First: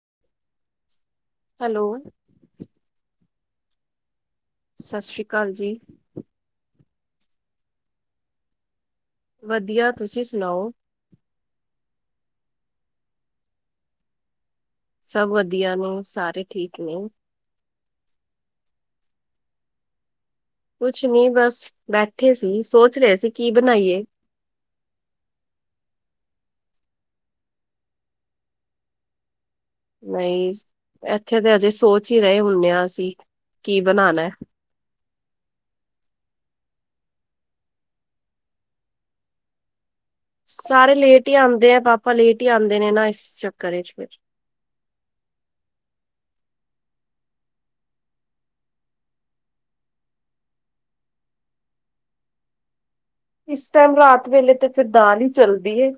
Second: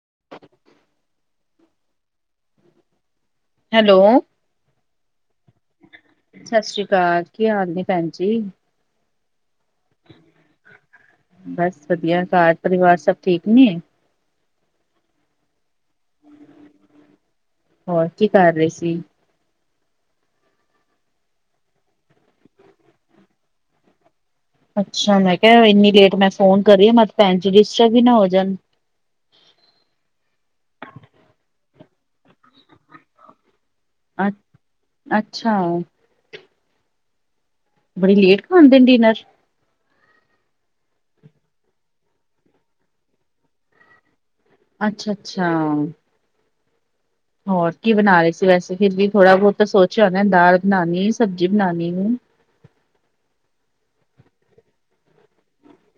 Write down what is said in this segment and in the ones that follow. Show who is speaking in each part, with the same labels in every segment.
Speaker 1: [unintelligible]
Speaker 2: Hello.
Speaker 1: Hello.
Speaker 2: ਸਤਿ ਸ੍ਰੀ ਅਕਾਲ ਜੀ।
Speaker 1: ਅ ਕੀ ਹਾਲ ਨੇ ਭੈਣ ਜੀ?
Speaker 2: ਵਧੀਆ। ਤੁਸੀਂ ਸੁਣਾਓ?
Speaker 1: ਬਸ ਵਧੀਆ ਘਰ-ਪਰਿਵਾਰ ਸਭ ਠੀਕ ਨੇ।
Speaker 2: ਸਭ ਵਧੀਆ ਨੇ, ਸਾਰੇ ਠੀਕ ਨੇ।
Speaker 1: ਹੋਰ ਕੀ ਕਰ ਰਹੇ ਸੀ?
Speaker 2: ਕੁਛ ਨਈ ਬਸ ਬੈਠੇ ਸੀ। ਸੋਚ ਰਹੇ ਸੀ। ਕੀ ਬਣਾਈਏ?
Speaker 1: ਅੱਛਾ ਮੈਂ ਕਿਹਾ ਇੰਨੀ ਲੇਟ ਮੈਂ ਫੋਨ ਕਰ ਰੀ, ਭੈਣ ਜੀ ਡਿਸਟਰਬ ਨਾ ਹੋ ਜਾਣ। [unintelligible]
Speaker 2: ਨਹੀਂ ਈ, ਇੱਥੇ ਤਾਂ ਅਜੇ ਸੋਚ ਹੀ ਰਹੇ ਹੁੰਨੇ ਹਾਂ ਅਸੀਂ। ਕੀ
Speaker 1: ਅ
Speaker 2: ਬਨਾਣਾ।
Speaker 1: ਅੱਛਾ। ਬੜੀ ਲੇਟ ਖਾਦੇ ਨੇ ਡਿਨਰ।
Speaker 2: ਸਾਰੇ ਲੇਟ ਹੀ ਆਦੇ ਨੇ ਪਾਪਾ ਲੇਟ ਈ ਆਦੇ ਨੇ ਨਾ ਇਸ ਚੱਕਰ ਵਿਚ ਫਿਰ।
Speaker 1: ਅੱਛਾ-ਅੱਛਾ। ਹੋਰ ਕੀ ਬਣਾ ਰਹੇ ਸੀ। ਵੈਸੇ ਫਿਰ ਵੀ ਥੋੜਾ ਬਹੁਤ ਸੋਚਿਆ ਹੋਣਾ ਦਾਲ ਬਣਾਉਣੀ, ਸਬਜ਼ੀ ਬਣਾਉਣੀ। [inaudible]
Speaker 2: ਇਸ ਟਾਈਮ ਰਾਤ ਵੇਲੇ ਤੇ ਫਿਰ ਦਾਲ ਚੱਲਦੀ।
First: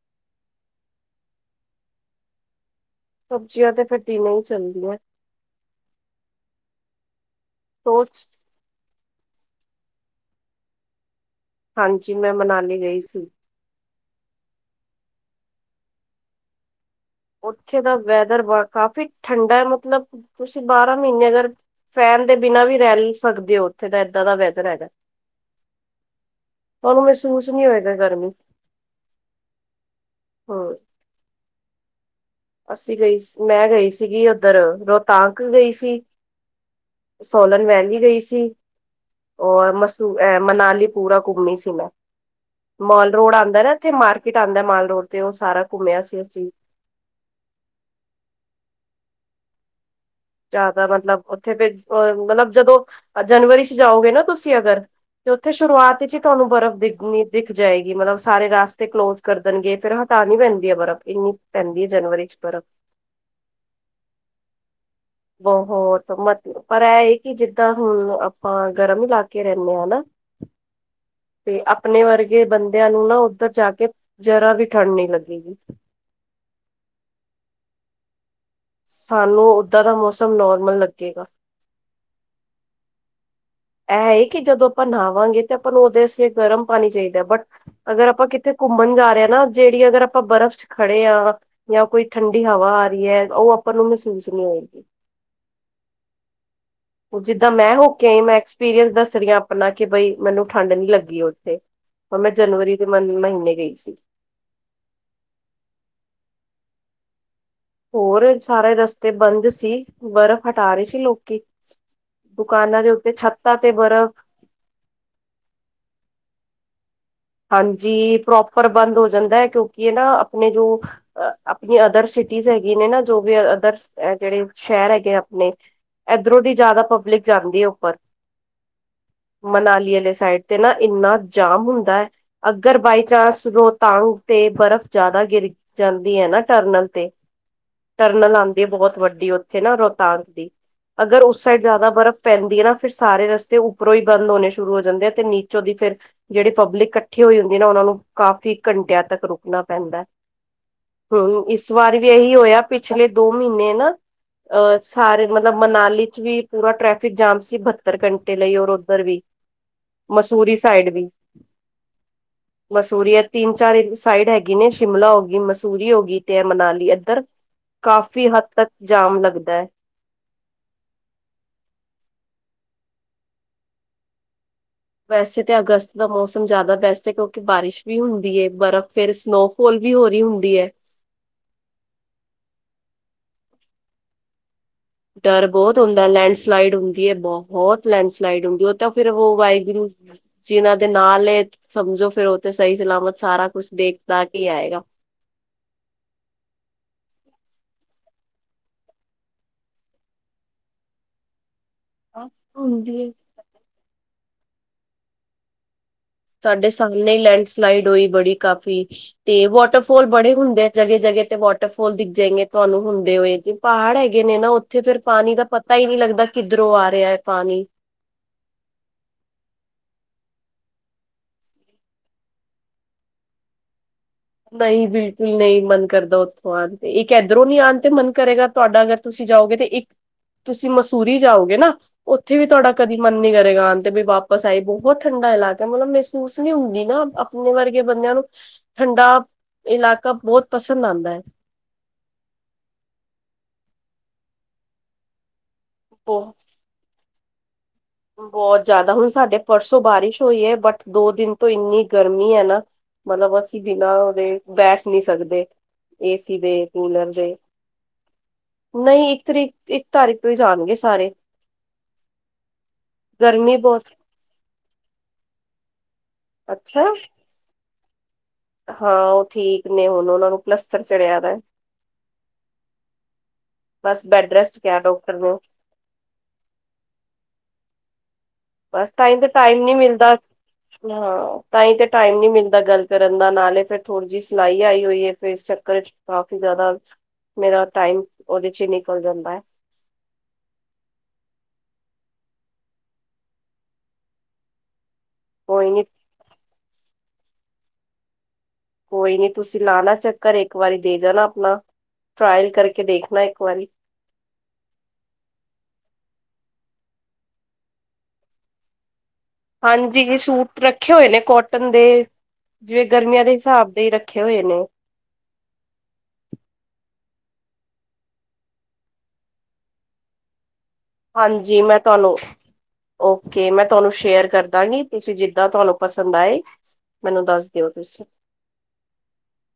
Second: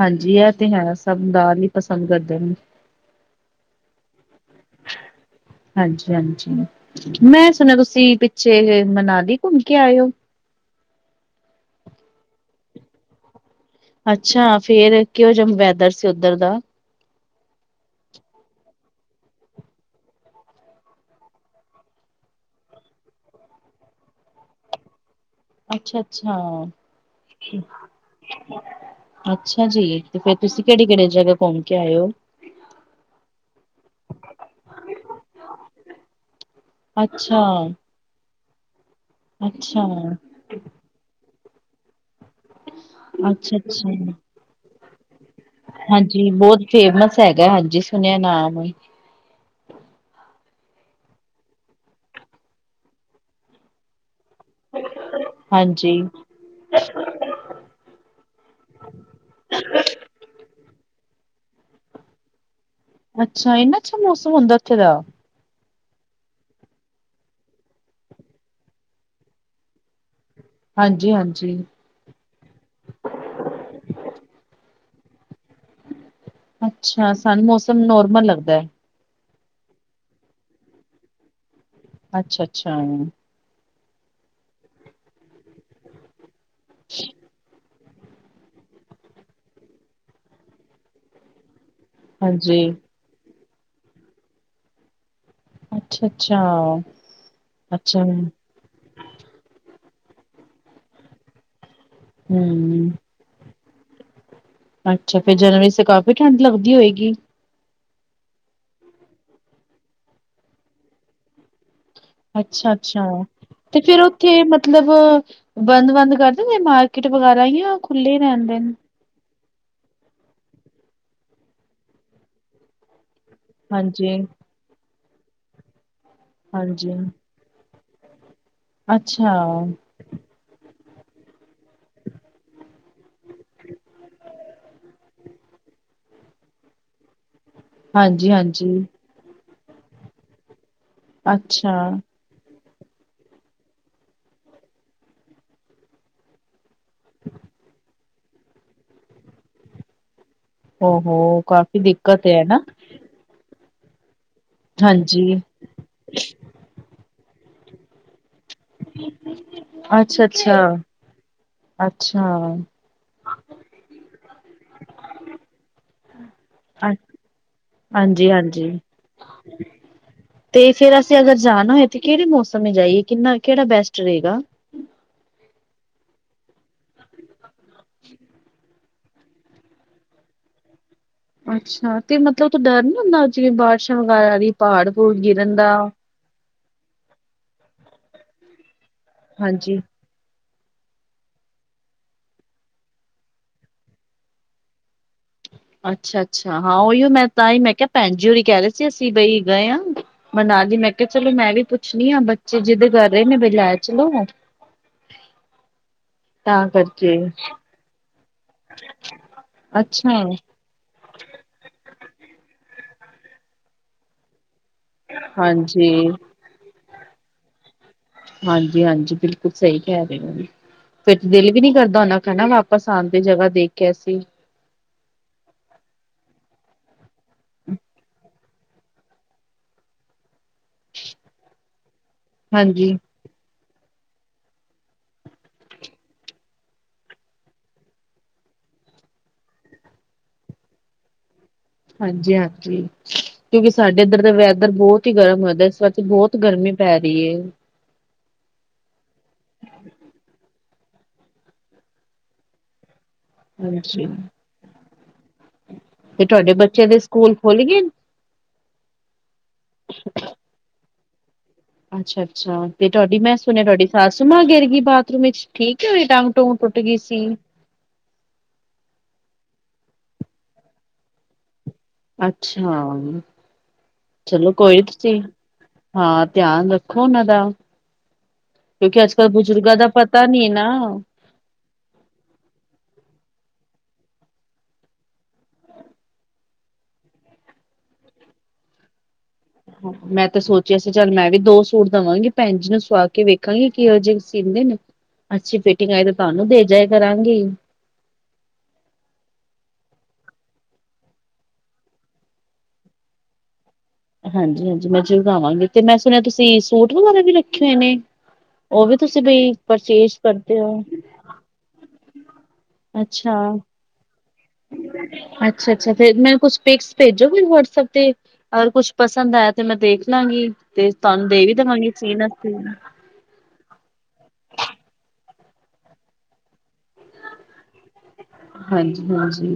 Speaker 1: ਹਾਂਜੀ। ਇਹ ਤੇ ਹੈ। ਸਭ ਦਾਲ ਹੀ ਪਸੰਦ ਕਰਦੇ ਨੇ।
Speaker 2: ਸਬਜ਼ੀਆਂ ਤੇ ਫੇਰ ਦਿਨੇ ਹੀਂ ਚੱਲਦੀਆਂ।
Speaker 1: ਹਾਂਜੀ-ਹਾਂਜੀ ਮੈਂ ਸੁਣਿਆ, ਤੁਸੀਂ
Speaker 2: ਸੋਚ
Speaker 1: ਪਿੱਛੇ ਮਨਾਲੀ ਘੁੰਮ ਕੇ ਆਇਓ।
Speaker 2: ਹਾਂਜੀ। ਮੈਂ ਮਨਾਲੀ ਗਈ ਸੀ।
Speaker 1: ਅੱਛਾ। ਫੇਰ ਕਿਉਂ ਜਿ ਵੈਦਰ ਸੀ ਉੱਧਰ ਦਾ।
Speaker 2: ਉੱਥੇ ਦਾ ਵੈਦਰ ਕਾਫੀ ਠੰਡਾ ਮਤਲਬ, ਤੁਸੀਂ ਬਾਰਾਂ ਮਹੀਨੇ ਅਗਰ ਫੈਨ ਦੇ ਬਿਨਾ ਵੀ ਰਹਿ ਸਕਦੇ ਹੋ। ਉੱਥੇ ਦਾ ਜਿਆਦਾ ਵੈਦਰ ਹੈਗਾ।
Speaker 1: ਅੱਛਾ-ਅੱਛਾ।
Speaker 2: ਤੁਹਾਨੂੰ ਮਹਿਸੂਸ ਨਹੀਂ ਹੋਏਗਾ ਗਰਮੀ।
Speaker 1: ਅੱਛਾ ਜੀ। ਤੇ ਫੇਰ ਤੁਸੀਂ
Speaker 2: ਹਮ
Speaker 1: ਕਿਹੜੀ-ਕਿਹੜੀ ਜਗ੍ਹਾ ਘੁੰਮ ਕੇ ਆਏ ਹੋ।
Speaker 2: ਅਸੀਂ ਗਈ ਮੈਂ ਗਈ ਸੀਗੀ। ਉੱਧਰ ਰੋਹਤਾਂਗ ਗਈ ਸੀ। ਸੋਲਨ
Speaker 1: ਅੱਛਾ
Speaker 2: ਵੈਲੀ ਗਈ ਸੀ। ੳ
Speaker 1: ਅੱਛਾ
Speaker 2: ਮਸੂ, ਅ ਮਨਾਲੀ ਪੂਰਾ ਘੁੰਮੀ ਸੀ ਮੈਂ। ਮਾਲ ਰੋਡ
Speaker 1: ਅੱਛਾ
Speaker 2: ਆਉਂਦਾ ਨਾ
Speaker 1: ਅੱਛਾ
Speaker 2: ਇੱਥੇ ਮਾਰਕੀਟ ਆਉਂਦਾ ਮਾਲ ਰੋਡ ਤੇ ਉਹ ਸਾਰਾ ਘੁੰਮਿਆ ਸੀ
Speaker 1: ਹਾਂਜੀ
Speaker 2: ਅਸੀਂ।
Speaker 1: ਬਹੁਤ ਫੇਮਸ ਹੈਗਾ ਹਾਂਜੀ ਸੁਣਿਆ ਨਾਮ
Speaker 2: ਜਿਆਦਾ ਮਤਲਬ ਉਥੋਂ ਫ ਅ ਮਤਲਬ ਜਦੋਂ ਜਨਵਰੀ ਚ ਜਾਓਗੇ ਨਾ ਤੁਸੀਂ ਅਗਰ ਤੇ ਉੱਥੇ
Speaker 1: ਹਾਂਜੀ
Speaker 2: ਸ਼ੁਰੂਆਤ ਵਿਚ ਹੀ ਤੁਹਾਨੂੰ ਬਰਫ਼ ਦਿ ਦਿਖ ਜਾਏਗੀ ਮਤਲਬ ਸਾਰੇ ਰਸਤੇ ਕਲੋਜ ਕਰ ਦੇਣਗੇ। ਫਿਰ ਤਾਂ ਨੀ ਪੈਂਦੀ ਹੈ ਬਰਫ਼ ਇੰਨੀ ਪੈਂਦੀ ਹੈ। ਜਨਵਰੀ ਚ ਬਰਫ਼।
Speaker 1: ਅੱਛਾ। ਇੰਨਾ ਅੱਛਾ ਮੌਸਮ ਹੁੰਦਾ ਉੱਥੇ ਦਾ।
Speaker 2: ਉਹ ਮਤ ਪਰ ਇਹ ਇਹ ਕਿ ਜਿੱਦਾਂ ਹੁਣ ਆਪਾਂ ਗਰਮ ਇਲਾਕੇ ਰਹਿੰਦੇ ਹਾ ਨਾ।
Speaker 1: ਹਾਂਜੀ ਹਾਂਜੀ
Speaker 2: ਤੇ ਆਪਣੇ ਵਰਗੇ ਬੰਦਿਆਂ ਨੂੰ ਨਾ ਉੱਧਰ ਜਾ ਕੇ ਜਰਾ ਵੀ ਠੰਡ ਨੀ ਲੱਗੇਗੀ।
Speaker 1: ਅੱਛਾ। ਸਾਨੂੰ ਮੌਸਮ ਨੋਰਮਲ ਲੱਗਦਾ ਹੈ।
Speaker 2: ਸਾਨੂੰ ਉੱਦਾਂ ਦਾ ਮੌਸਮ ਨੋਰਮਲ ਲੱਗੇਗਾ।
Speaker 1: ਅੱਛਾ -ਅੱਛਾ।
Speaker 2: ਇਹ ਹੈ ਕਿ ਜਦੋਂ ਆਪਾਂ ਨਹਾਵਾਂਗੇ ਤਾਂ ਆਪਾਂ ਨੂੰ ਉਹ ਦੇਸ ਗਰਮ ਪਾਣੀ ਚਾਹੀਦਾ। ਬਟ ਅਗਰ ਆਪਾਂ ਕਿੱਥੇ ਘੁੰਮਣ ਜਾ ਰਹੇ ਹਾਂ ਨਾ, ਜਿਹੜੀ ਅਗਰ ਆਪਾਂ ਬਰਫ਼ ਚ ਖੜੇ ਹਾਂ। ਜਾਂ ਕੋਈ ਠੰਡੀ
Speaker 1: ਹਾਂਜੀ
Speaker 2: ਹਵਾ ਆ ਰਹੀ ਹੈ। ਉਹ ਆਪਾਂ ਨੂੰ ਮਹਿਸੂਸ ਨਹੀਂ ਹੋਏਗੀ।
Speaker 1: ਅੱਛਾ ਅੱਛਾ
Speaker 2: ਉਹ ਜਿੱਦਾਂ ਮੈਂ ਹੋ
Speaker 1: ਅੱਛਾ
Speaker 2: ਕੇ ਆਈ। ਮੈ ਦੇ ਦੱਸਦੀਆਂ ਕੀ ਆਪਣਾ ਕਿ ਬਈ ਮੈਨੂੰ ਠੰਢ ਨੀ ਲੱਗੀ ਉੱਥੇ। ਹ ਮੈਂ ਜਨਵਰੀ ਦੇ
Speaker 1: ਹਮ
Speaker 2: ਮ- ਮਹੀਨੇ ਗਈ ਸੀ।
Speaker 1: ਅੱਛਾ। ਫੇਰ ਜਨਵਰੀ ਤੇ ਕਾਫ਼ੀ ਠੰਢ ਲੱਗਦੀ ਹੋਏਗੀ।
Speaker 2: ਹੋਰ ਸਾਰੇ ਰਸਤੇ ਬੰਦ ਸੀ। ਬਰਫ਼ ਹਟਾ ਰਹੇ ਸੀ ਲੋਕੀ।
Speaker 1: ਅੱਛਾ
Speaker 2: ਦੁਕਾਨਾਂ ਦੇ
Speaker 1: -ਅੱਛਾ
Speaker 2: ਉੱਤੇ ਛੱਤਾਂ
Speaker 1: ਤੇ ਫੇਰ
Speaker 2: ਬਰਫ਼
Speaker 1: ਉੱਥੇ ਮਤਲਬ ਬੰਦ- ਬੰਦ ਕਰਦੇ ਨੇ ਨਾਲ
Speaker 2: ਹਾਂਜੀ। ਪ੍ਰੋਪਰ ਬੰਦ ਹੋ ਜਾਂਦਾ ਹੈ। ਕਿਉਂ ਕੀ ਨਾ ਆਪਣੇ ਜੋ ਆਪਣੀ ਅਦਰ ਸਿਟੀਜ਼ ਹੈਗੀੀਆਂ ਨੇ ਨਾ। ਜੋ ਵੀ ਅਦਰ
Speaker 1: ਹਾਂਜੀ-ਹਾਂਜੀ
Speaker 2: ਜਿਹੜੇ ਸ਼ਹਿਰ ਹੈਗੇ ਆਪਣੇ ਇਧਰੋਂ ਦੀ ਜ਼ਿਆਦਾ ਪਬਲਿਕ ਜਾਂਦੀ ਹੈ। ਉੱਪਰ
Speaker 1: ਅੱਛਾ
Speaker 2: ਮਨਾਲੀ ਵਾਲੇ ਸਾਈਡ ਤੇ ਨਾ ਇੰਨਾ ਜਾਮ ਹੁੰਦਾ ਹੈ। ਅਗਰ ਬਾਈ ਚਾਂਸ ਰੋਹਤਾਂਗ ਤੇ ਬਰਫ਼ ਜ਼ਿਆਦਾ ਗਿਰ ਜਾਂਦੀ ਹੈ। ਨਾ ਟਰਨਲ ਤੇ ਟਰਨਲ ਆਉਂਦੀ ਹੈ।
Speaker 1: ਹਾਂਜੀ-ਹਾਂਜੀ।
Speaker 2: ਬਹੁਤ ਵੱਡੀ ਉ ਨਾ ਰੋਹਤਾਂਗ ਦੀ। ਅਗਰ ਉਸ ਸਾਈਡ
Speaker 1: ਅੱਛਾ
Speaker 2: ਜ਼ਿਆਦਾ ਬਰਫ਼ ਪੈਂਦੀ ਹੈ। ਨਾ ਫਿਰ ਸਾਰੇ ਰਸਤੇ ਉੱਪਰੋਂ ਹੀ ਬੰਦ ਹੋਣੇ ਸ਼ੁਰੂ ਹੋ ਜਾਂਦੇ ਆ। ਤੇ ਨੀਚੋਂ ਦੀ ਫੇਰ ਜਿਹੜੇ ਪਬਲਿਕ ਇਕੱਠੇ ਹੋਈ ਹੁੰਦੇ ਨਾ ਉਹਨਾਂ ਨੂੰ ਕਾਫ਼ੀ ਘੰਟਿਆਂ ਤੱਕ ਰੁਕਣਾ ਪੈਂਦਾ ਹੈ।
Speaker 1: ਹੋ-ਹੋ
Speaker 2: ਹਮ। ਇਸ
Speaker 1: ਕਾਫ਼ੀ
Speaker 2: ਵਾਰ ਵੀ
Speaker 1: ਦਿੱਕਤ
Speaker 2: ਇਹੀ
Speaker 1: ਹੈ ਨਾ
Speaker 2: ਹੋਇਆ ਪਿਛਲੇ ਦੋ ਮਹੀਨੇ [unintelligible] ਅਹ
Speaker 1: ਹਾਂਜੀ।
Speaker 2: ਸਾਰੇ ਮਤਲਬ ਮਨਾਲੀ ਚ ਵੀ ਪੂਰਾ ਟ੍ਰੈਫਿਕ ਜਾਮ ਸੀ ਬਹੱਤਰ ਘੰਟੇ ਤੇ ਲਈ ਔਰ ਉੱਧਰ ਵੀ ਮਸੂਰੀ
Speaker 1: ਅੱਛਾ-ਅੱਛਾ,
Speaker 2: ਸਾਈਡ ਵੀ
Speaker 1: ਅੱਛਾ
Speaker 2: ਮਸੂਰੀ ਹੈ ਤਿੰਨ ਚਾਰ ਸਾਈਡ ਹੈਗੀ ਨੇ ਸ਼ਿਮਲਾ ਹੋ ਗਈ ਮਸੂਰੀ ਹੋ ਗਈ ਤੇ ਮਨਾਲੀ ਇੱਧਰ ਕਾਫ਼ੀ ਹੱਦ
Speaker 1: ਹਾਂਜੀ-ਹਾਂਜੀ।
Speaker 2: ਤੱਕ ਜਾਮ ਲੱਗਦਾ ਐ
Speaker 1: ਤੇ ਫੇਰ ਅਸੀਂ ਅਗਰ ਜਾਣਾ ਹੋਏ ਤੇ ਕਿਹੜੇ ਮੌਸਮ ਜਾਈਏ ਕਿੰਨਾ ਕਿਹੜਾ ਬੈਸਟ ਰਹੇਗਾ
Speaker 2: ਵੈਸੇ ਤਾਂ ਅਗਸਤ ਦਾ ਮੌਸਮ ਜ਼ਿਆਦਾ ਬੈਸਟ ਏ ਕਿਉਂਕਿ ਬਾਰਿਸ਼ ਵੀ ਹੁੰਦੀ ਏ ਬਰਫ਼ ਫੇਰ ਸਨੋਫੋਲ ਵੀ ਹੋ ਰਹੀ ਹੁੰਦੀ ਹੈ
Speaker 1: ਅੱਛਾ ਤੇ ਮਤਲਬ ਤਾਂ ਡਰ ਨੀ ਲੱਗਦਾ ਅੱਜ ਕੱਲ ਬਾਰਿਸ਼ਾਂ ਵਗੈਰਾ ਦੀ ਪਹਾੜ-ਪਹੂੜ
Speaker 2: ਡਰ
Speaker 1: ਗਿਰਨ ਦਾ?
Speaker 2: ਬਹੁਤ ਹੁੰਦਾ ਲੈਂਡ ਸਲਾਈਡ ਹੁੰਦੀ ਹੈ ਬਹੁਤ ਲੈਂਡ ਸਲਾਈਡ ਹੁੰਦੀ ਉਹ ਤਾਂ ਫ਼ਿਰ
Speaker 1: ਹਾਂਜੀ
Speaker 2: ਵਾਹਿਗੁਰੂ ਜਿਨਾਂ ਦੇ ਨਾਲ ਸਮਝੋ ਫਿਰ ਉਹਥੇ ਸਹੀ ਸਲਾਮਤ ਸਾਰਾ ਕੁਛ ਦੇਖਦਾ ਕੇ ਹੀ ਆਏਗਾ
Speaker 1: [unintelligible] ਅੱਛਾ ਅੱਛਾ ਹਾਂ ਉਹੀ ਮੈਂ ਤਾਂ ਹੀ ਮੈਂ ਕਿਹਾ ਭੈਣ ਜੀ ਹੋਰੀ ਕਹਿ ਰਹੇ ਸੀ ਅਸੀਂ ਬਈ ਗਏ ਆਂ ਮਨਾ ਦੀ ਮੈਂ ਕਿਹਾ ਚਲੋ ਮੈਂ ਵੀ ਪੁੱਛ ਕੁਛ ਨੀ ਆ ਬੱਚੇ ਜਿੱਦ ਕਰ
Speaker 2: ਹੁੰਦੀ
Speaker 1: ਰਹੇ ਨੇ ਬ ਲੈ ਚਲੋ [unintelligible] ਤਾਂ
Speaker 2: ਸਾਡੇ ਸਾਹਮਣੇ
Speaker 1: ਕਰਕੇ
Speaker 2: ਹੀ ਲੈਂਡਸਲਾਈਡ ਹੋਈ ਬੜੀ ਕਾਫੀ ਤੇ ਵਾਟਰਫਾਲ
Speaker 1: ਅੱਛਾ
Speaker 2: ਬੜੇ ਹੁੰਦੇ ਆ ਜਗ ਜਗ੍ਹਾ ਤੇ ਵਾਟਰਫੋਲਖ ਜਗੇ ਤੁਹਾਨੂੰ ਹੁੰਦੇ ਹੋਏ ਜੇ ਪਹਾੜ ਹੈਗੇ ਨੇ ਨਾ ਉੱਥੇ ਫੇਰ ਪਾਣੀ ਦਾ ਪਤਾ ਹੀ ਨਈ
Speaker 1: ਹਾਂਜੀ,
Speaker 2: ਲੱਗਦਾ ਕਿੱਧਰੋ ਆ ਰਿਹਾ ਪਾਣੀ
Speaker 1: ਹਾਂਜੀ ਹਾਂਜੀ ਬਿਲਕੁਲ ਸਹੀ ਕਹਿ ਰਹੇ ਹੋ ਵੀ ਫਿਰ ਦਿਲ ਵੀ ਨੀ ਕਰਦਾ ਉਹਨਾ ਕਹਿਣਾ ਵਾਪਸ ਆਉਣ ਤੇ ਜਗ੍ਹਾ ਦੇਖ ਕੇ ਅਸੀਂ
Speaker 2: ਨਹੀਂ ਬਿਲਕੁਲ ਨਹੀਂ ਮਨ ਕਰਦਾ ਉੱਥੋਂ ਆਉਣ ਤੇ ਇੱਕ ਇਧਰੋਂ ਨੀ ਆਉਣ ਤੇ ਮਨ ਕਰੇਗਾ ਤੁਹਾਡਾ ਅਗਰ ਤੁਸੀਂ ਜਾਓਗੇ ਤੇ ਇੱਕ ਤੁਸੀਂ ਮਸੂਰੀ ਜਾਓਗੇ ਨਾ ਉੱਥੇ ਵੀ ਤੁਹਾਡਾ
Speaker 1: ਹਾਂਜੀ।
Speaker 2: ਕਦੀ ਮਨ ਨੀ ਕਰੇਗਾ ਅ ਤੇ ਵੀ ਵਾਪਸ ਆਈ ਬਹੁਤ ਠੰਡਾ ਇਲਾਕਾ ਮਤਲਬ ਮਹਿਸੂਸ ਨਹੀ ਹੁੰਦੀ ਨਾ ਆਪਣੇ ਵਰਗੇ ਬੰਦਿਆਂ ਨੂੰ ਠੰਡਾ ਇਲਾਕਾ ਬਹੁਤ ਪਸੰਦ ਆਉਂਦਾ ਏ
Speaker 1: ਹਾਂਜੀ-ਹਾਂਜੀ ਕਿਉਂਕਿ ਸਾਡੇ ਇੱਧਰ ਦਾ ਵੈਦਰ ਬਹੁਤ ਹੀ ਗਰਮ ਹਦਾ ਇਸ ਵ
Speaker 2: ਬਹੁ
Speaker 1: ਬਹੁਤ ਗਰਮੀ ਪੈ ਰਹੀ ਏ।
Speaker 2: ਬਹੁਤ ਜਿਆਦਾ ਹੁਣ ਸਾਡੇ ਪਰਸੋਂ ਬਾਰਿਸ਼ ਹੋਈ ਏ ਬਟ ਦੋ ਦਿਨ ਤੋਂ ਇੰਨੀ ਗਰਮੀ ਹੈ ਨਾ ਮਤਲਬ ਅਸੀਂ ਬਿਨਾਂ
Speaker 1: ਹਾਂਜੀ
Speaker 2: ਉਹਦੇ ਬੈਠ ਨਹੀਂ ਸਕਦੇ
Speaker 1: ਤੇ
Speaker 2: ਏਸੀ
Speaker 1: ਤੁਹਾਡੇ
Speaker 2: ਦੇ
Speaker 1: ਬੱਚੇ
Speaker 2: ਕੂਲਰ ਦੇ
Speaker 1: ਸਕੂਲ ਖੁੱਲ ਗਏ ਨੇ?
Speaker 2: ਨਹੀਂ ਇੱਕ ਤਰੀਕ ਇੱਕ ਤਾਰੀਕ ਤੋਂ ਹੀ ਜਾਣਗੇ ਸਾਰੇ
Speaker 1: ਅੱਛਾ-ਅੱਛਾ ਤੇ ਤੁਹਾਡੀ ਮੈਂ
Speaker 2: ਗਰਮੀ
Speaker 1: ਸੁਣਿਆ
Speaker 2: ਬਹੁਤ
Speaker 1: ਤੁਹਾਡੀ ਸੱਸ ਮਾਂ ਗਿਰ ਗਈ ਬਾਥਰੂਮ ਵਿੱਚ ਠੀਕ ਹੈ ਓਦਾਂ ਟੋਂ ਟੁੱਟ
Speaker 2: ਅੱਛਾ
Speaker 1: ਗਈ ਸੀ
Speaker 2: ਹਾਂ ਉਹ ਠੀਕ ਨੇ ਹੁਣ ਉਹਨਾਂ ਨੂੰ ਪਲੱਸਤਰ ਚੜਿਆ ਦਾ
Speaker 1: ਅੱਛਾ।
Speaker 2: ਬਸ ਬੈਡ
Speaker 1: ਚਲੋ
Speaker 2: ਰੈਸਟ ਕਿਹਾ
Speaker 1: ਕੋਈ
Speaker 2: ਡਾਕਟਰ
Speaker 1: ਤੁਸੀਂ
Speaker 2: ਨੇ
Speaker 1: ਹਾਂ ਧਿਆਨ ਰੱਖੋ ਉਹਨਾਂ ਦਾ
Speaker 2: ਬਸ
Speaker 1: ਕਿਉਂਕਿ
Speaker 2: ਤਾਂਹੀ ਤਾਂ
Speaker 1: ਅੱਜ-ਕੱਲ੍ਹ
Speaker 2: ਟਾਈਮ ਨਹੀਂ
Speaker 1: ਬਜ਼ੁਰਗਾਂ ਦਾ
Speaker 2: ਮਿਲਦਾ
Speaker 1: ਪਤਾ ਨੀ ਨਾ
Speaker 2: ਹਾਂ ਤਾਂ ਹੀ ਤੇ ਟਾਈਮ ਨੀ ਮਿਲਦਾ ਗੱਲ ਕਰਨ ਦਾ ਨਾਲੇ ਫਿਰ ਥੋੜ੍ਹੀ ਜਿਹੀ ਸਿਲਾਈ ਆਈ ਹੋਈ ਹੈ ਫੇਰ ਇਸ ਚੱਕਰ ਚ ਕਾਫੀ ਜ਼ਿਆਦਾ ਮੇਰਾ ਟਾਈਮ ਉਹਦੇ ਚ ਹੀ ਨਿਕਲ ਜਾਂਦਾ ਏ
Speaker 1: ਮੈਂ ਤੇ ਸੋਚਿਆ ਸੀ ਚੱਲ ਮੈਂ ਵੀ ਦੋ ਸੂਟ ਦੇਵਾਂਗੀ ਭੈਣ ਜੀ ਨੂੰ ਸੁਵਾ ਕੇ ਵੇਖਾਂਗੀ ਕਿ ਜਿਹੇ ਸੀ ਕ ਅੱਛੀ
Speaker 2: ਕੋਈ ਨੀ
Speaker 1: ਫਿਟਿੰਗ ਆਏ ਤੇ ਤੁਹਾਨੂੰ ਦੇ ਜਾਏ ਕਰਾਂਗੇ
Speaker 2: ਕੋਈ ਨਹੀਂ ਤੁਸੀਂ ਲਾਣਾ ਚੱਕਰ ਇੱਕ ਵਾਰੀ ਦੇ ਜਾਣਾ ਆਪਣਾ ਟਰਾਇਲ ਕਰਕੇ ਦੇਖਣਾ ਇੱਕ ਵਾਰੀ
Speaker 1: ਹਾਂਜੀ-ਹਾਂਜੀ ਮੈਂ ਜਰੂਰ ਆਵਾਂਗੀ ਤੇ ਮੈਂ ਸੁਣਿਆ ਤੁਸੀਂ ਸੂਟ ਵਗੈਰਾ ਵੀ ਰੱਖੇ ਹੋਏ ਨੇ? ਉਹ ਵੀ ਤੁਸੀਂ ਬਈ
Speaker 2: ਹਾਂਜੀ
Speaker 1: ਪਰਚੇਸ
Speaker 2: ਸੂਟ
Speaker 1: ਕਰਦੇ ਹੋ
Speaker 2: ਰੱਖੇ ਹੋਏ ਨੇ ਕੋਟਨ ਦੇ ਜਿਵੇਂ ਗਰਮੀਆਂ ਦੇ
Speaker 1: ਅੱਛਾ
Speaker 2: ਹਿਸਾਬ ਦੇ ਹੀ ਰੱਖ
Speaker 1: ਅੱਛਾ-ਅੱਛਾ ਤੇ ਮੈ ਕੁਛੇ ਭੇਜੋਗੇ ਵਟਸਐਪ ਤੇ, ਅਗਰ ਕੁਛ ਪਸੰਦ ਆਇਆ ਤੇ ਮੈਂ ਦੇਖ ਲਵਗੀ
Speaker 2: ਹਾਂਜੀ ਮੈਂ ਤੁਹਾਨੂੰ, ਓਕੇ ਮੈਂ ਤੁਹਾਨੂੰ ਸ਼ੇਅਰ ਕਰਦਾਂਗੀ, ਤੁਸੀਂ ਜਿੱਦ ਦ ਤੁਹਾਨੂੰ ਪਸੰਦ ਆਏ, ਮੈਨੂੰ ਦੱਸ ਓ ਤੁਸੀਂ,
Speaker 1: ਹਾਂਜੀ-ਹਾਂਜੀ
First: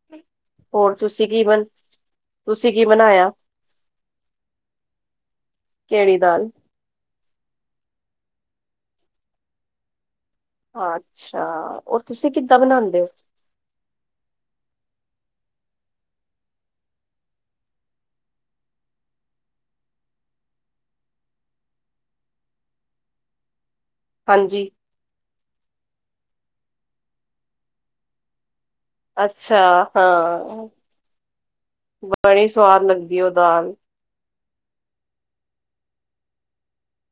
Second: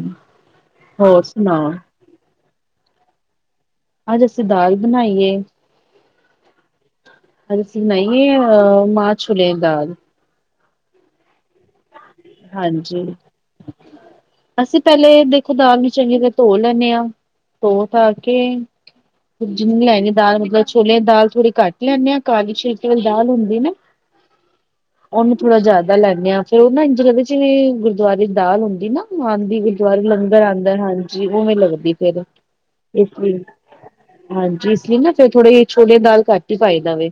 Speaker 2: ਹੋਰ ਤੁਸੀਂ ਕੀ ਤੁਸੀਂ ਕੀ ਬਨਾਇਆ?
Speaker 1: ਅੱਜ ਅਸੀਂ ਦਾਲ ਬਣਾਈਏ।
Speaker 2: ਕਿਹੜੀ ਦਾਲ?
Speaker 1: ਅਜ ਆਸੀ ਬਨਾਈ ਅ ਮਾਹ-ਛੋਲੇ ਦੀ ਦਾਲ
Speaker 2: ਅੱਛਾ, ਔਰ ਤੁਸੀਂ ਕਿੱਦਾਂ ਬਣਾਉਦੇ
Speaker 1: ਹਾਂਜੀ
Speaker 2: ਹੋ?
Speaker 1: ਅਸੀਂ ਪਹਿਲੇ ਦੇਖੋ, ਦਾਲ ਨੂੰ ਚੰਗੀ ਤਰ੍ਹਾਂ ਧੋ ਲੈਂਦੇ ਹਾਂ ਧੋ ਧਾ ਕੇ ਜਿ ਲੈਣੀ ਦਾਲ ਮਤਲਬ, ਛੋਲਿਆਂ ਦੀ ਦਾਲ ਥੋੜੀ ਘੱਟ ਲੈਂਦੇ, ਆ ਕਾਲੀ ਛਿਲਕੇ ਵਾਲੀ ਦਾਲ ਹੁੰਦੀ ਨਾ
Speaker 2: ਹਾਂਜੀ
Speaker 1: ਉਹਨੂੰ ਥੋੜਾ ਜਿਆਦਾ ਲੈਂਨੇ ਆ, ਫੇਰ ਉਹ ਨਾ ਇੰਝ ਜਗਦੇ ਚ ਵੀ ਗੁਰਦੁਆਰੇ ਚ ਦਾਲ ਹੁੰਦੀ ਨਾ ਮਨ
Speaker 2: ਅੱਛਾ
Speaker 1: ਦੀ ਗੁਰਦੁਆਰੇ ਲੰਗਰ
Speaker 2: ਹਾਂ
Speaker 1: ਆਦਾ, ਹਾਂਜੀ ਉਵੇਂ ਲੱਗਦੀ ਫਿਰ
Speaker 2: ਬੜੀ ਸਵਾਦ
Speaker 1: ਇਸ
Speaker 2: ਲੱਗਦੀ ਉਹ
Speaker 1: ਲਈ
Speaker 2: ਦਾਲ
Speaker 1: ਹਾਂਜੀ ਇਸ ਲਈ ਨਾ ਫੇਰ, ਥੋੜੇ ਜੀ ਛੋਲੇ ਦਾਲ ਘੱਟ ਹੀ ਪਾਈ ਦੇਵੇ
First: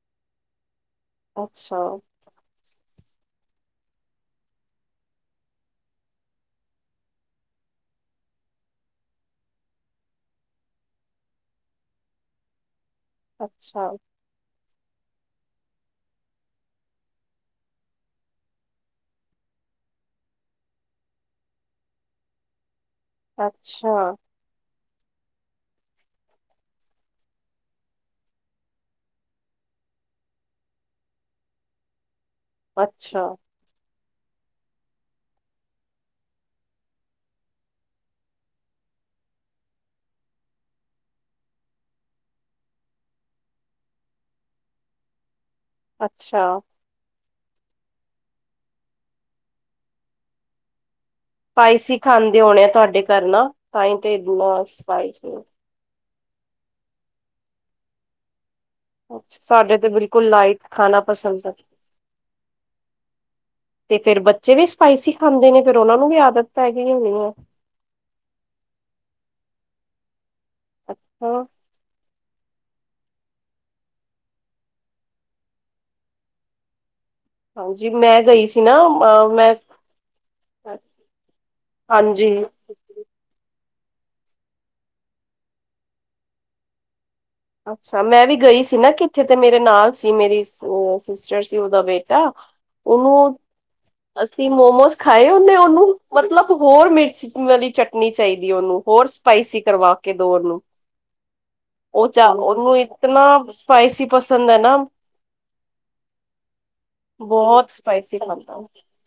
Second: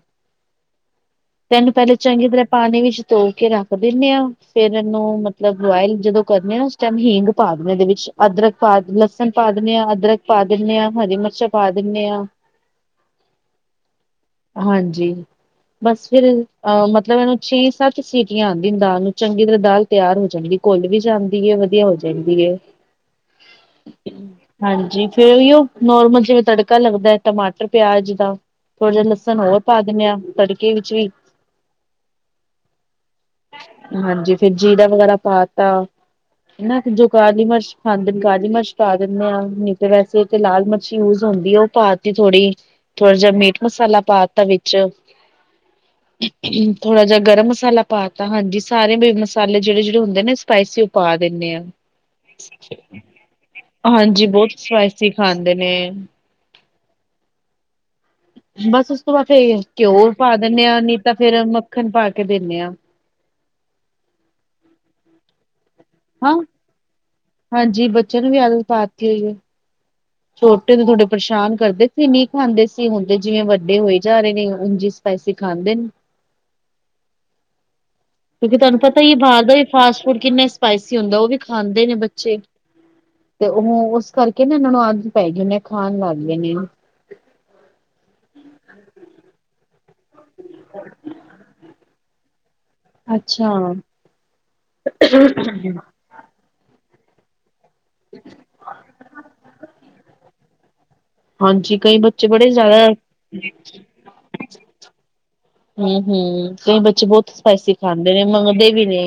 Speaker 1: ਤੈਨੂੰ
Speaker 2: ਅੱਛਾ
Speaker 1: ਪਹਿਲੇ ਚੰਗੀ ਤਰ੍ਹਾਂ ਪਾਣੀ, ਵਿੱਚ ਧੋ ਕੇ ਰੱਖ ਦਿੰਨ ਹਾਂ। ਫੇਰ ਇਹਨੂੰ ਮਤਲਬ, ਬੋਇਲ ਜਦੋਂ ਕਰਨੇ ਆ ਉਸ ਟਾਈਮ ਹਿੰਂਗ ਪਾ ਦੇਣੇ ਇਹਦੇ ਵਿੱਚ ਅਦਰਕ ਪਾ ਲਸਣ ਪਾ ਪਾ ਦਿੰਦੇ ਹਾਂ ਅਦਰਕ ਪਾ ਦਿੰਨੇ, ਹਾਂ ਹਰੀ ਮਿਰਚਾਂ ਪਾ ਦਿੰਦੇ ਹਾਂ।
Speaker 2: ਅੱਛਾ।
Speaker 1: ਹਾਂਜੀ ਬਸ ਫਿਰ ਅਹ ਮਤਲਬ, ਇਹਨੂੰ ਛੇ ਸੱਤ ਸੀਟੀਆਂ ਆਦੀਆਂ ਦਾਲ ਨੂੰ ਚੰਗੀ ਤਰ੍ਹਾਂ ਦਾਲ ਤਿਆਰ ਹੋ ਜਾਣਗੀ, ਘੁੱਲ ਵੀ ਜਾਂਦੀ ਵਧੀਆ ਹੋ ਜਾਂਦੀ ਹੈ।
Speaker 2: ਅੱਛਾ।
Speaker 1: ਹਾਂਜੀ ਫੇਰ ਔਈਓ ਨੋਰਮਲ, ਜਿਵੇਂ ਤੜਕਾ ਲੱਗਦਾ ਟਮਾਟਰ ਪਿਆਜ ਦਾ ਥੋੜ੍ਹਾ ਜਾ ਲਸਣ, ਹੋਰ ਪਾ ਦਿੰਨੇ ਆਂ ਤੜਕੇ ਵਿੱਚ ਵੀ
Speaker 2: ਅੱਛਾ।
Speaker 1: ਹਾਂਜੀ, ਫਿਰ ਜੀਰਾ ਵਗੈਰਾ ਪਾ ਤਾ ਹਨਾ ਜੋ ਕਲੀ ਮਰਸ਼ ਖਾਂਦੇ ਕਲੀ ਮਿਰਚ ਪਾ ਦਿੰਦੇ ਆ, ਨਹੀਂ ਤੇ ਵੈਸੇ ਤੇ ਲਾਲ ਮਿਰਚ ਯੂਜ ਹੁਦੀ ਉਹ ਪਾ ਤ ਥੋੜ੍ਹੀ-ਥੋੜ੍ਹਾ ਜਿ ਮੀਟ ਮਸਾਲਾ ਪਾ ਦਿਤਾ, ਵਿਚ
Speaker 2: ਅੱਛਾ
Speaker 1: ਥੋੜਾ ਜਾ ਗਰਮ, ਮਸਾਲਾ ਪਾ ਦਿਤਾ ਹਾਂਜੀ- ਸਾਰੇ ਵੀ ਮਸਾਲੇ ਜਿਹੜੇ- ਜਿਹੜੇ ਹੁਦੇ ਨੇ, ਸਪਾਈਸੀ ਪਾ ਦਿਦੇ ਹ
Speaker 2: ਸਪਾਈਸੀ ਖਾਂਦੇ ਹੋਣੇ ਆ ਤੁਹਾਡੇ ਘਰ ਨਾ ਤਾਂ ਹੀ ਤੇ
Speaker 1: ਹਾਂਜੀ, ਬਹੁਤ
Speaker 2: ਇੰਨਾ
Speaker 1: ਸਪਾਈਸੀ ਖਾਂਦੇ ਨੇ [inaudible] ਬਸ ਉਸ ਤੋਂ ਬਾਅਦ ਫੇਰ
Speaker 2: ਸਾਡੇ ਤੇ
Speaker 1: ਘਿਉ
Speaker 2: ਬਿਲਕੁਲ
Speaker 1: ਪਾ
Speaker 2: ਲਾਈਟ
Speaker 1: ਦਿਦੇ ਆ, ਨਹੀ
Speaker 2: ਖਾਣਾ
Speaker 1: ਤੇ ਫੇਰ
Speaker 2: ਪਸੰਦ ਹੈ
Speaker 1: ਮੱਖਣ ਪਾ ਕੇ ਦਿਦੇ ਆ। ਹ [inaudible]
Speaker 2: ਤੇ ਫੇਰ ਬੱਚੇ ਵੀ ਸਪਾਈਸੀ ਖਾਂਦੇ ਨੇ, ਫੇਰ ਉਹਨਾ ਨੂੰ ਵੀ
Speaker 1: ਹਾਂ
Speaker 2: ਆਦਤ ਪੈ ਗਈ ਹੋਣੀ ਹੈ।
Speaker 1: ਹਾਂਜੀ, ਬੱਚਿਆਂ ਨੂੰ ਵੀ ਆਦਤ ਪਾਦੀਤੀ ਹੋਈ ਹੈ। ਛੋਟੇ ਤੋਂ ਥੋਡੇ
Speaker 2: ਅੱਛਾ
Speaker 1: ਪਰੇਸ਼ਾਨ ਕਰਦੇ ਸੀ। ਖਾਂਦੇ ਸੀ ਹੁੰਦੇ ਜਿਵੇਂ ਵਡੇ ਹੋਏ, ਜਾ ਰਹੇ ਨੇ ਉਝ ਸਪਾਈਸੀ ਖਾਦੇ ਨੇ
Speaker 2: ਹਾਂਜੀ ਮੈਂ ਗਈ
Speaker 1: ਕਿਉਕਿ
Speaker 2: ਸੀ ਨਾ
Speaker 1: ਤੁਹਾਨੂੰ ਪਤਾ ਹੀ
Speaker 2: ਅ
Speaker 1: ਬਾਹਰ ਦਾ
Speaker 2: ਮੈਂ
Speaker 1: ਫਾਸਟ ਫੂਡ ਕਿਨਾ, ਸਪਾਈਸੀ ਹੁਦਾ ਉਹ ਵੀ ਖਾਦੇ ਨੇ
Speaker 2: ਹਾਂਜੀ।
Speaker 1: ਬੱਚੇ ਤੇ ਉਹ ਉਸ ਕਰਕੇ ਨਾ ਇਹਨਾਂ ਨੂੰ ਅਦਤ ਪੈ ਗਈ ਹੈ, ਨੇ ਖਾਣ ਲੱਗ ਗਏ ਨੇ
Speaker 2: ਅੱਛਾ ਮੈ ਵੀ ਗਈ ਸੀ, ਨਾ ਕਿਥੇ ਤੇ ਮੇਰੇ ਨਾਲ ਸੀ ਮੇਰੀ ਸਿਸਟਰ ਸੀ, ਉਹਦਾ ਬੇਟਾ
Speaker 1: ਅੱਛਾ,
Speaker 2: ਸੀ ਮੋਮੋਸ ਖਾਏ, ਉਹਨੇ ਉਹਨੂੰ ਮਤਲਬ ਹੋਰ ਮਿਰਚ ਵਾਲੀ ਚਟਨੀ ਚਾਹੀਦੀ, ਉਹਨੂੰ ਹੋਰ ਸਪਾਈਸੀ ਕਰਵਾ ਕੇ ਦੋ ਉਹਨੂੰ
Speaker 1: ਹਾਂਜੀ, ਕਈ
Speaker 2: ਉਹ ਚਾ
Speaker 1: ਬੱਚੇ ਬੜੇ
Speaker 2: ਉਹਨੂੰ
Speaker 1: ਜ਼ਿਆਦਾ ਹਮ
Speaker 2: ਇਤਨਾ ਸਪਾਈਸੀ ਪਸੰਦ ਹੈ, ਨਾ
Speaker 1: ਹੂੰ-ਹੂੰ, ਕਈ ਬੱਚੇ ਬਹੁਤ ਸਪਾਈਸੀ ਖਾਂਦੇ ਨੇ ਮੰਨਦੇ ਵੀ ਨੇ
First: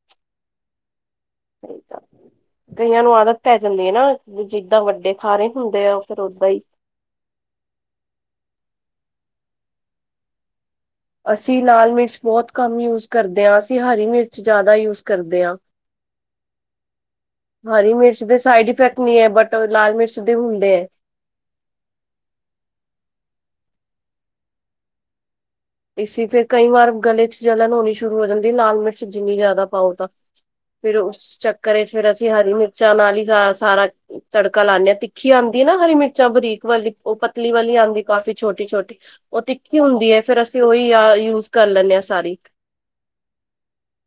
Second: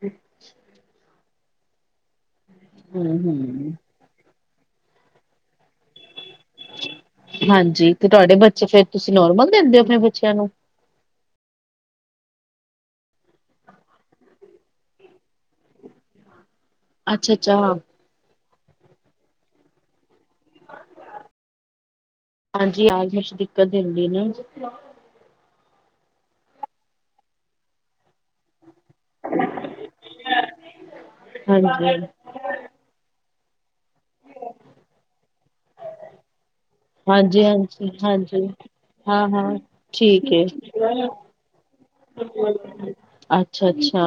Speaker 1: [unintelligible]
Speaker 2: ਕਈਆਂ ਨੂੰ ਆਦਤ ਪੈ
Speaker 1: ਹੂੰ-ਹੂੰ,
Speaker 2: ਜਾਂਦੀ ਹੈ, ਨਾ ਜਿੱਦਾਂ ਵੱਡੇ ਖ ਰਹੇ ਹੁੰਦੇ ਆ। ਫਿਰ ਓਦਾਂ ਹੀ
Speaker 1: ਹਾਂਜੀ, ਤੇ ਤੁਹਾਡੇ ਬੱਚੇ ਫੇਰ ਤੁਸੀਂ ਨੋਰਮਲ ਦਿੰਦੇ ਹੋ ਆਪਣੇ ਬੱਚਿਆਂ ਨੂੰ
Speaker 2: ਅਸੀਂ ਲਾਲ ਮਿਰਚ ਬਹੁਤ ਕੰਮ ਯੂਜ ਕਰਦੇ ਹਾਂ ਅਸੀਂ ਹਰੀ ਮਿਰਚ ਜ਼ਿਆਦਾ ਯੂਜ ਕਰਦੇ ਆਂ
Speaker 1: ਅੱਛਾ-ਅੱਛਾ,
Speaker 2: ਹਰੀ ਮਿਰਚ ਦੇ ਸਾਈਡ ਇਫੈਕਟ ਨਹੀਂ ਹੈ ਬਟ ਲਾਲ ਮਿਰਚ ਦੇ ਹੁੰਦੇ ਹੈ
Speaker 1: ਹਾਂਜੀ -ਹਾਂਜੀ [unintelligible] ਦਿੱਕਤ ਦੇ ਹੁੰਦੀ ਨਾ।
Speaker 2: ਇਸ ਫੇਰ ਕਈ ਵਾਰ ਗਲੇ 'ਚ ਜਲਣ ਹੋਣੀ ਸ਼ੁਰੂ ਹੋ ਜਾਂਦੀ ਲਾਲ ਮਿਰਚ ਜਿੰਨੀ ਜ਼ਿਆਦਾ ਪਾਓ ਤਾਂ ਫੇਰ ਉਸ ਚੱਕਰ ਵਿੱਚ
Speaker 1: ਹਾਂਜੀ।
Speaker 2: ਫੇਰ ਅਸੀਂ ਹਰੀ ਮਿਰਚਾਂ ਨਾਲ ਹੀ ਸਾਗ ਸਾਰਾ ਤੜਕਾ ਲਾਂਦੇ ਹਾਂ ਤਿੱਖੀ ਆਉਂਦੀ ਆ ਨਾ ਹਰੀ ਮਿਰਚਾਂ ਬਰੀਕ ਵਾਲੀ ਉਹ ਪਤਲੀ ਵਾਲੀ ਆਉਂਦੀ ਕਾਫ਼ੀ
Speaker 1: ਹਾਂਜੀ-ਹਾਂਜੀ-ਹਾਂਜੀ,
Speaker 2: ਛੋਟੀ ਛੋਟੀ ਉਹ
Speaker 1: ਹਾਂ-ਹਾਂ
Speaker 2: ਤਿੱਖੀ ਹੁੰਦੀ ਏ ਫੇਰ ਅ ਯਾਰ ਯੂਜ ਕਰ
Speaker 1: ਅੱਛਾ- ਅੱਛਾ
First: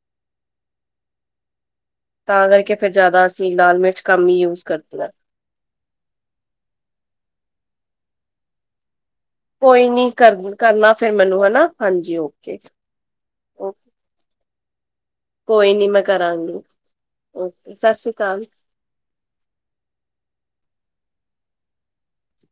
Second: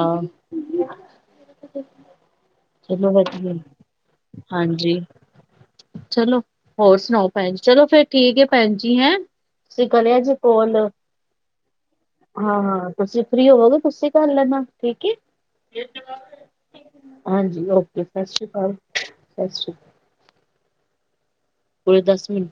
Speaker 2: ਤਾਂ ਕਰਕੇ ਫਿਰ ਜ਼ਿਆਦਾ ਅਸੀਂ ਲਾਲ ਮਿਰਚ ਕੰਮ ਹੀ ਯੂਜ
Speaker 1: ਹਾਂਜੀ,
Speaker 2: ਕਰਦੇ ਹਾਂ।
Speaker 1: ਚਲੋ ਹੋਰ ਸੁਣਾਓ ਭੈਣ ਜੀ ਚਲੋ ਫਿਰ ਠੀਕ ਹੈ ਭੈਣ ਜੀ ਹੈਂ। ਤੁਸੀਂ
Speaker 2: ਕੋਈ ਨੀ
Speaker 1: ਕਰਿਆ ਜੀ
Speaker 2: ਕਰ
Speaker 1: ਕੋਲ ਹਾਂ
Speaker 2: ਕਰਨਾ ਫਿਰ ਮੈਨੂੰ ਹਨਾ ਹਾਂਜੀ ਓਕੇ।
Speaker 1: -ਹਾਂ ਤੁਸੀਂ ਫ੍ਰੀ ਹੋਵੋਗੇ ਤੁਸੀਂ ਘ [unintelligible] ਠੀਕ ਏ
Speaker 2: ਕੋਈ ਨੀ ਮੈਂ ਕਰਾਂਗੀ।
Speaker 1: ਹਾਂਜੀ ਓਕੇ ਸਤਿ ਸ਼੍ਰੀ ਅਕਾਲ ਸਤਿ ਸ਼੍ਰੀ ਅਕਾਲ। ਪੂਰੇ ਦਸ ਮਿੰਟ